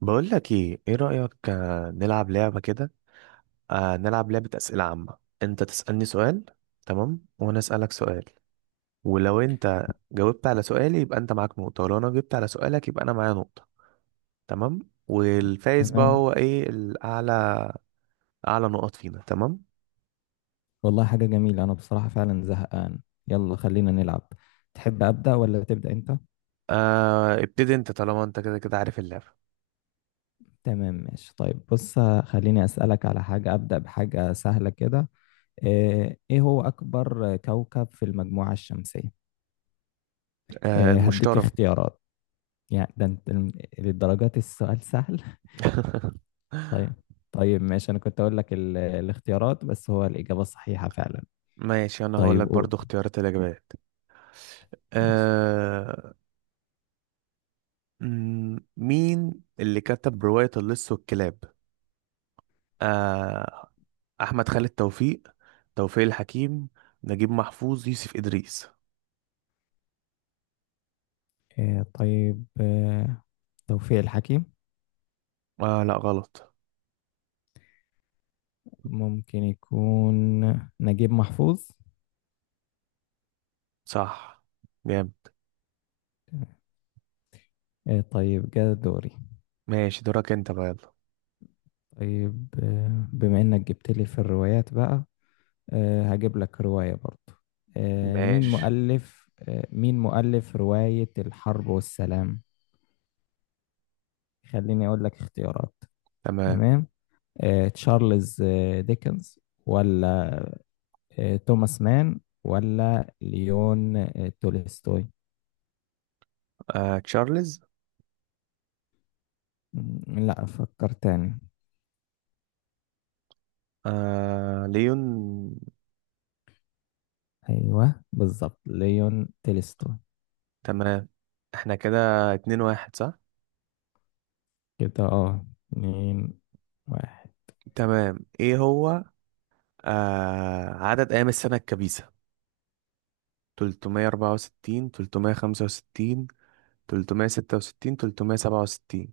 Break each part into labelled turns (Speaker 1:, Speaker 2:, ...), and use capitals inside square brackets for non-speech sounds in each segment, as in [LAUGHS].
Speaker 1: بقول لك ايه رأيك، نلعب لعبة كده. نلعب لعبة أسئلة عامة. انت تسألني سؤال، تمام، وانا أسألك سؤال. ولو انت جاوبت على سؤالي يبقى انت معاك نقطة، ولو انا جبت على سؤالك يبقى انا معايا نقطة. تمام. والفايز بقى
Speaker 2: تمام.
Speaker 1: هو ايه؟ اعلى نقط فينا. تمام.
Speaker 2: والله حاجة جميلة، أنا بصراحة فعلا زهقان. يلا خلينا نلعب. تحب أبدأ ولا تبدأ أنت؟
Speaker 1: ابتدي انت، طالما انت كده كده عارف اللعبة.
Speaker 2: تمام ماشي. طيب بص، خليني أسألك على حاجة. أبدأ بحاجة سهلة كده. إيه هو أكبر كوكب في المجموعة الشمسية؟ إيه، هديك
Speaker 1: المشترى.
Speaker 2: اختيارات يعني. ده أنت للدرجات، السؤال سهل.
Speaker 1: [LAUGHS]
Speaker 2: [LAUGHS] طيب طيب ماشي، أنا كنت أقول لك الاختيارات، بس هو الإجابة صحيحة فعلا.
Speaker 1: ماشي، انا هقول
Speaker 2: طيب
Speaker 1: لك
Speaker 2: قول.
Speaker 1: برضو اختيارات الاجابات.
Speaker 2: ماشي.
Speaker 1: آه، مين اللي كتب رواية اللص والكلاب؟ آه، أحمد خالد توفيق، توفيق الحكيم، نجيب محفوظ، يوسف إدريس.
Speaker 2: إيه، طيب، إيه، توفيق الحكيم.
Speaker 1: لا، غلط.
Speaker 2: ممكن يكون نجيب محفوظ.
Speaker 1: صح، جامد.
Speaker 2: طيب، جاء دوري.
Speaker 1: ماشي، دورك أنت بقى، يلا.
Speaker 2: طيب، بما انك جبت لي في الروايات بقى، هجيب لك رواية برضو. مين
Speaker 1: ماشي.
Speaker 2: مؤلف آه، مين مؤلف رواية الحرب والسلام. خليني اقول لك اختيارات.
Speaker 1: تمام.
Speaker 2: تمام. تشارلز ديكنز، ولا توماس مان، ولا ليون تولستوي؟
Speaker 1: تشارلز.
Speaker 2: لا، فكر تاني.
Speaker 1: ليون.
Speaker 2: ايوه بالظبط، ليون تولستوي.
Speaker 1: تمام. احنا كده اتنين واحد، صح؟
Speaker 2: كده اه، اتنين واحد.
Speaker 1: تمام، ايه هو عدد أيام السنة الكبيسة؟ 364، 365، 366، 367؟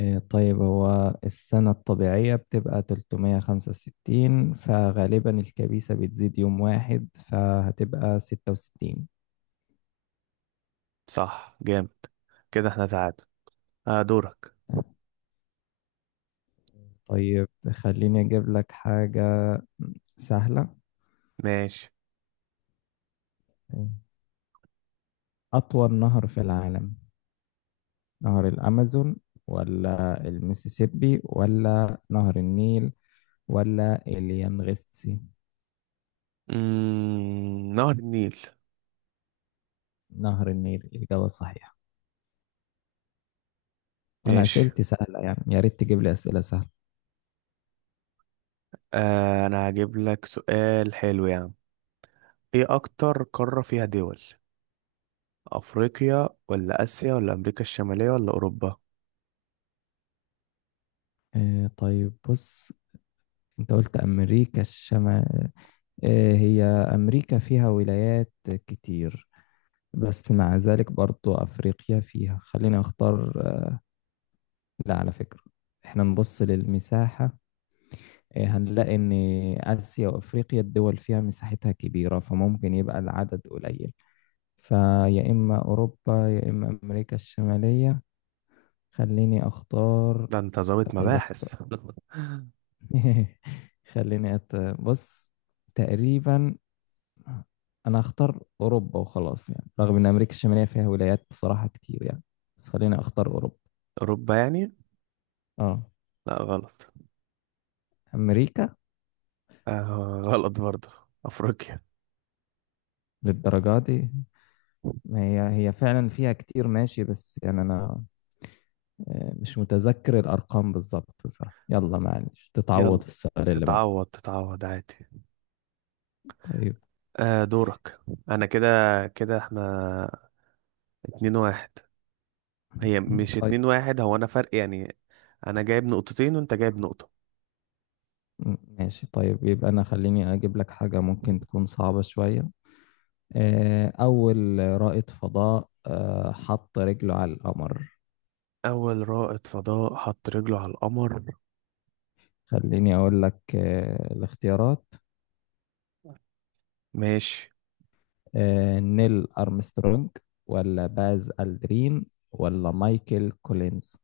Speaker 2: طيب، هو السنة الطبيعية بتبقى 365، فغالبا الكبيسة بتزيد يوم واحد، فهتبقى 66.
Speaker 1: صح، جامد. كده احنا تعادل. دورك.
Speaker 2: تمام. طيب خليني أجيب لك حاجة سهلة.
Speaker 1: ماشي.
Speaker 2: أطول نهر في العالم، نهر الأمازون، ولا المسيسيبي، ولا نهر النيل، ولا اليانغستي؟
Speaker 1: نهر النيل.
Speaker 2: نهر النيل الإجابة صحيحة. أنا
Speaker 1: ماشي.
Speaker 2: أسئلتي سهلة يعني، يا ريت تجيب لي أسئلة سهلة.
Speaker 1: انا هجيب لك سؤال حلو يعني. ايه اكتر قارة فيها دول؟ افريقيا، ولا اسيا، ولا امريكا الشمالية، ولا اوروبا؟
Speaker 2: طيب بص، انت قلت امريكا الشمال. هي امريكا فيها ولايات كتير، بس مع ذلك برضو افريقيا فيها. خلينا اختار لا على فكرة، احنا نبص للمساحة. هنلاقي ان اسيا وافريقيا الدول فيها مساحتها كبيرة، فممكن يبقى العدد قليل، فيا اما اوروبا يا اما امريكا الشمالية. خليني اختار.
Speaker 1: ده انت ظابط
Speaker 2: اتذكر.
Speaker 1: مباحث!
Speaker 2: [LAUGHS] خليني بص. تقريبا انا هختار اوروبا وخلاص، يعني رغم ان امريكا الشماليه فيها ولايات بصراحه كتير يعني، بس خليني اختار اوروبا.
Speaker 1: [LAUGHS] اوروبا، يعني؟
Speaker 2: اه،
Speaker 1: لا، غلط.
Speaker 2: امريكا.
Speaker 1: [LAUGHS] غلط برضه. افريقيا.
Speaker 2: للدرجه دي؟ ما هي هي فعلا فيها كتير، ماشي، بس يعني انا مش متذكر الارقام بالظبط بصراحه. يلا معلش،
Speaker 1: يلا،
Speaker 2: تتعوض في السؤال اللي بعد.
Speaker 1: تتعوض تتعوض عادي.
Speaker 2: طيب.
Speaker 1: دورك. انا كده. كده احنا اتنين واحد. هي مش
Speaker 2: طيب.
Speaker 1: اتنين واحد، هو انا فرق يعني. انا جايب نقطتين وانت جايب نقطة.
Speaker 2: ماشي طيب، يبقى انا خليني اجيب لك حاجه ممكن تكون صعبه شويه. اول رائد فضاء حط رجله على القمر.
Speaker 1: اول رائد فضاء حط رجله على القمر؟
Speaker 2: خليني أقول لك الاختيارات.
Speaker 1: ماشي.
Speaker 2: نيل أرمسترونج، ولا باز ألدرين، ولا مايكل كولينز؟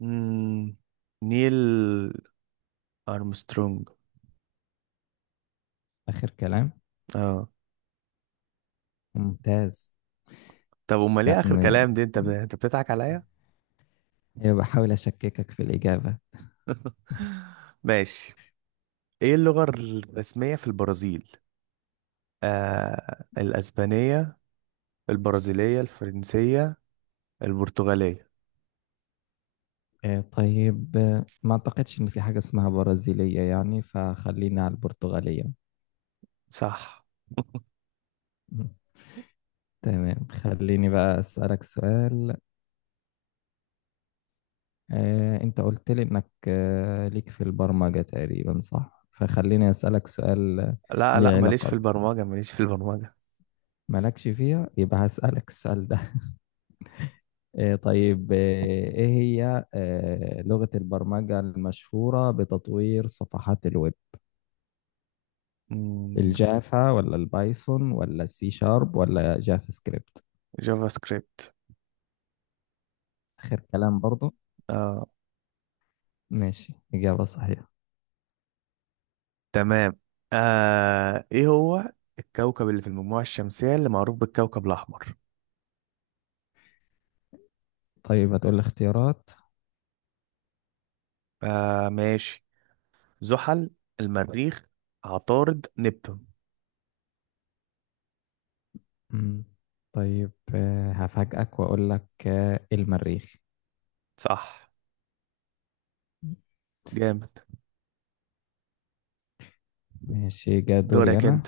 Speaker 1: مم. نيل ارمسترونج.
Speaker 2: آخر كلام.
Speaker 1: اه.
Speaker 2: ممتاز.
Speaker 1: طب امال
Speaker 2: لا،
Speaker 1: ايه اخر كلام دي؟ انت بتضحك عليا.
Speaker 2: أيوة، بحاول أشككك في الإجابة.
Speaker 1: [LAUGHS] ماشي. ايه اللغة الرسمية في البرازيل؟ الاسبانية، البرازيلية، الفرنسية، البرتغالية.
Speaker 2: طيب، ما أعتقدش إن في حاجة اسمها برازيلية يعني، فخلينا على البرتغالية.
Speaker 1: صح. [LAUGHS]
Speaker 2: [LAUGHS] تمام، خليني بقى أسألك سؤال. انت قلت لي انك ليك في البرمجة تقريبا، صح؟ فخليني اسألك سؤال
Speaker 1: لا لا،
Speaker 2: ليه
Speaker 1: ماليش
Speaker 2: علاقة
Speaker 1: في
Speaker 2: بي.
Speaker 1: البرمجة ماليش في البرمجة
Speaker 2: مالكش فيها يبقى، [LAUGHS] هسألك السؤال ده. طيب، ايه هي لغة البرمجة المشهورة بتطوير صفحات الويب؟
Speaker 1: مم،
Speaker 2: الجافا، ولا البايثون، ولا السي شارب، ولا جافا سكريبت؟
Speaker 1: جافا سكريبت.
Speaker 2: اخر كلام برضو.
Speaker 1: اه.
Speaker 2: ماشي، اجابة صحيحة.
Speaker 1: تمام. ايه هو الكوكب اللي في المجموعة الشمسية اللي معروف بالكوكب الأحمر؟
Speaker 2: طيب هتقول لي اختيارات.
Speaker 1: ماشي. زحل، المريخ، عطارد، نبتون.
Speaker 2: مم. طيب، هفاجئك واقول لك المريخ.
Speaker 1: صح، جامد.
Speaker 2: ماشي، جا دوري
Speaker 1: دورك
Speaker 2: أنا.
Speaker 1: انت.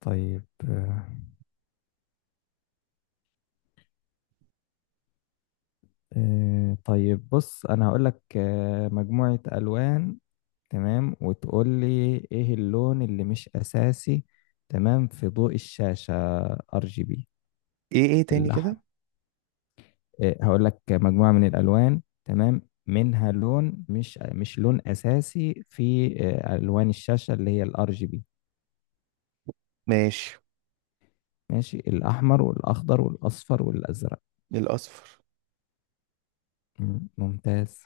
Speaker 2: طيب آه، طيب بص، أنا هقول لك مجموعة ألوان، تمام، وتقول لي إيه اللون اللي مش أساسي. تمام، في ضوء الشاشة ار جي بي،
Speaker 1: ايه تاني
Speaker 2: الأحمر.
Speaker 1: كده؟
Speaker 2: هقول لك مجموعة من الألوان، تمام، منها لون مش لون أساسي في ألوان الشاشة اللي هي الار جي بي.
Speaker 1: ماشي.
Speaker 2: ماشي. الأحمر، والأخضر، والأصفر، والأزرق.
Speaker 1: الأصفر.
Speaker 2: ممتاز.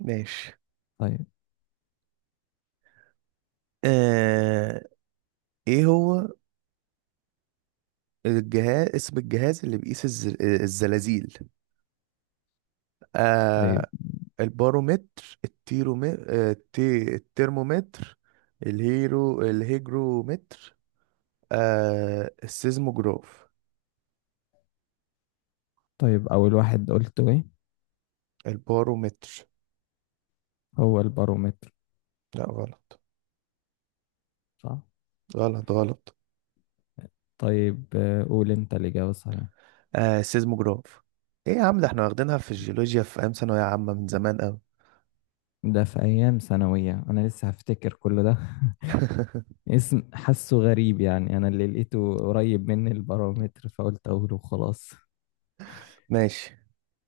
Speaker 1: ماشي.
Speaker 2: طيب
Speaker 1: آه ايه هو الجهاز، اسم الجهاز اللي بيقيس الزلازل؟
Speaker 2: طيب
Speaker 1: آه البارومتر، التيرومتر، الترمومتر، الهيجرومتر، السيزموجراف.
Speaker 2: طيب أول واحد قلته إيه؟
Speaker 1: البارومتر؟
Speaker 2: هو البارومتر،
Speaker 1: لا، غلط
Speaker 2: صح؟
Speaker 1: غلط غلط.
Speaker 2: طيب، قول أنت الإجابة الصحيحة.
Speaker 1: السيزموجراف. ايه يا عم؟ ده احنا واخدينها في الجيولوجيا في ايام ثانوية عامة من زمان قوي.
Speaker 2: ده في أيام ثانوية، أنا لسه هفتكر كل ده.
Speaker 1: [LAUGHS]
Speaker 2: [LAUGHS] اسم حاسه غريب، يعني أنا اللي لقيته قريب مني البارومتر، فقلت أقوله خلاص.
Speaker 1: ماشي.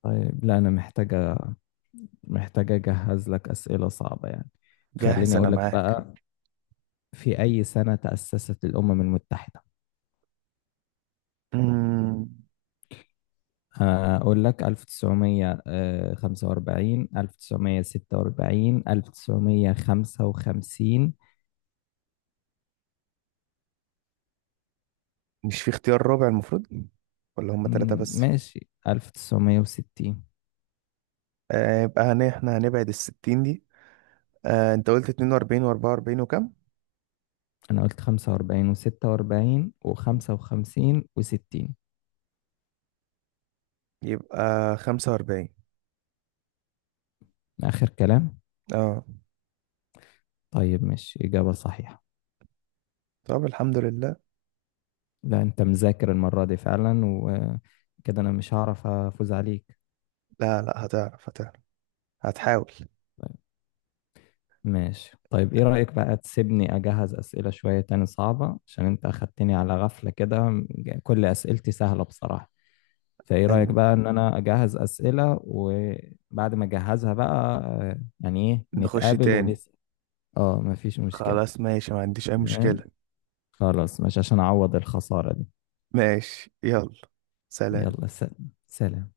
Speaker 2: طيب، لا أنا محتاجة أجهز لك أسئلة صعبة يعني.
Speaker 1: جاهز
Speaker 2: خليني
Speaker 1: انا
Speaker 2: أقول لك
Speaker 1: معاك.
Speaker 2: بقى، في أي سنة تأسست الأمم المتحدة؟
Speaker 1: مم،
Speaker 2: أقول لك 1945، 1946، 1955.
Speaker 1: مش في اختيار رابع المفروض؟ ولا هما ثلاثة بس؟
Speaker 2: ماشي، 1960.
Speaker 1: يبقى احنا هنبعد الستين دي. انت قلت 42، و44، وكم؟
Speaker 2: أنا قلت 45 و46 و55 و60.
Speaker 1: يبقى 45.
Speaker 2: آخر كلام.
Speaker 1: اه.
Speaker 2: طيب ماشي، إجابة صحيحة.
Speaker 1: طب الحمد لله.
Speaker 2: لا أنت مذاكر المرة دي فعلا، وكده أنا مش هعرف أفوز عليك.
Speaker 1: لا لا، هتعرف هتعرف، هتحاول.
Speaker 2: ماشي طيب، ايه رأيك بقى تسيبني اجهز اسئلة شوية تاني صعبة، عشان انت اخدتني على غفلة كده. كل اسئلتي سهلة بصراحة. فايه رأيك
Speaker 1: هن-
Speaker 2: بقى ان انا اجهز اسئلة، وبعد ما اجهزها بقى يعني ايه،
Speaker 1: نخش
Speaker 2: نتقابل
Speaker 1: تاني.
Speaker 2: ونسأل. اه، مفيش مشكلة.
Speaker 1: خلاص ماشي، ما عنديش اي
Speaker 2: تمام.
Speaker 1: مشكلة.
Speaker 2: خلاص، مش عشان اعوض الخسارة دي.
Speaker 1: ماشي يلا. سلام.
Speaker 2: يلا سلام.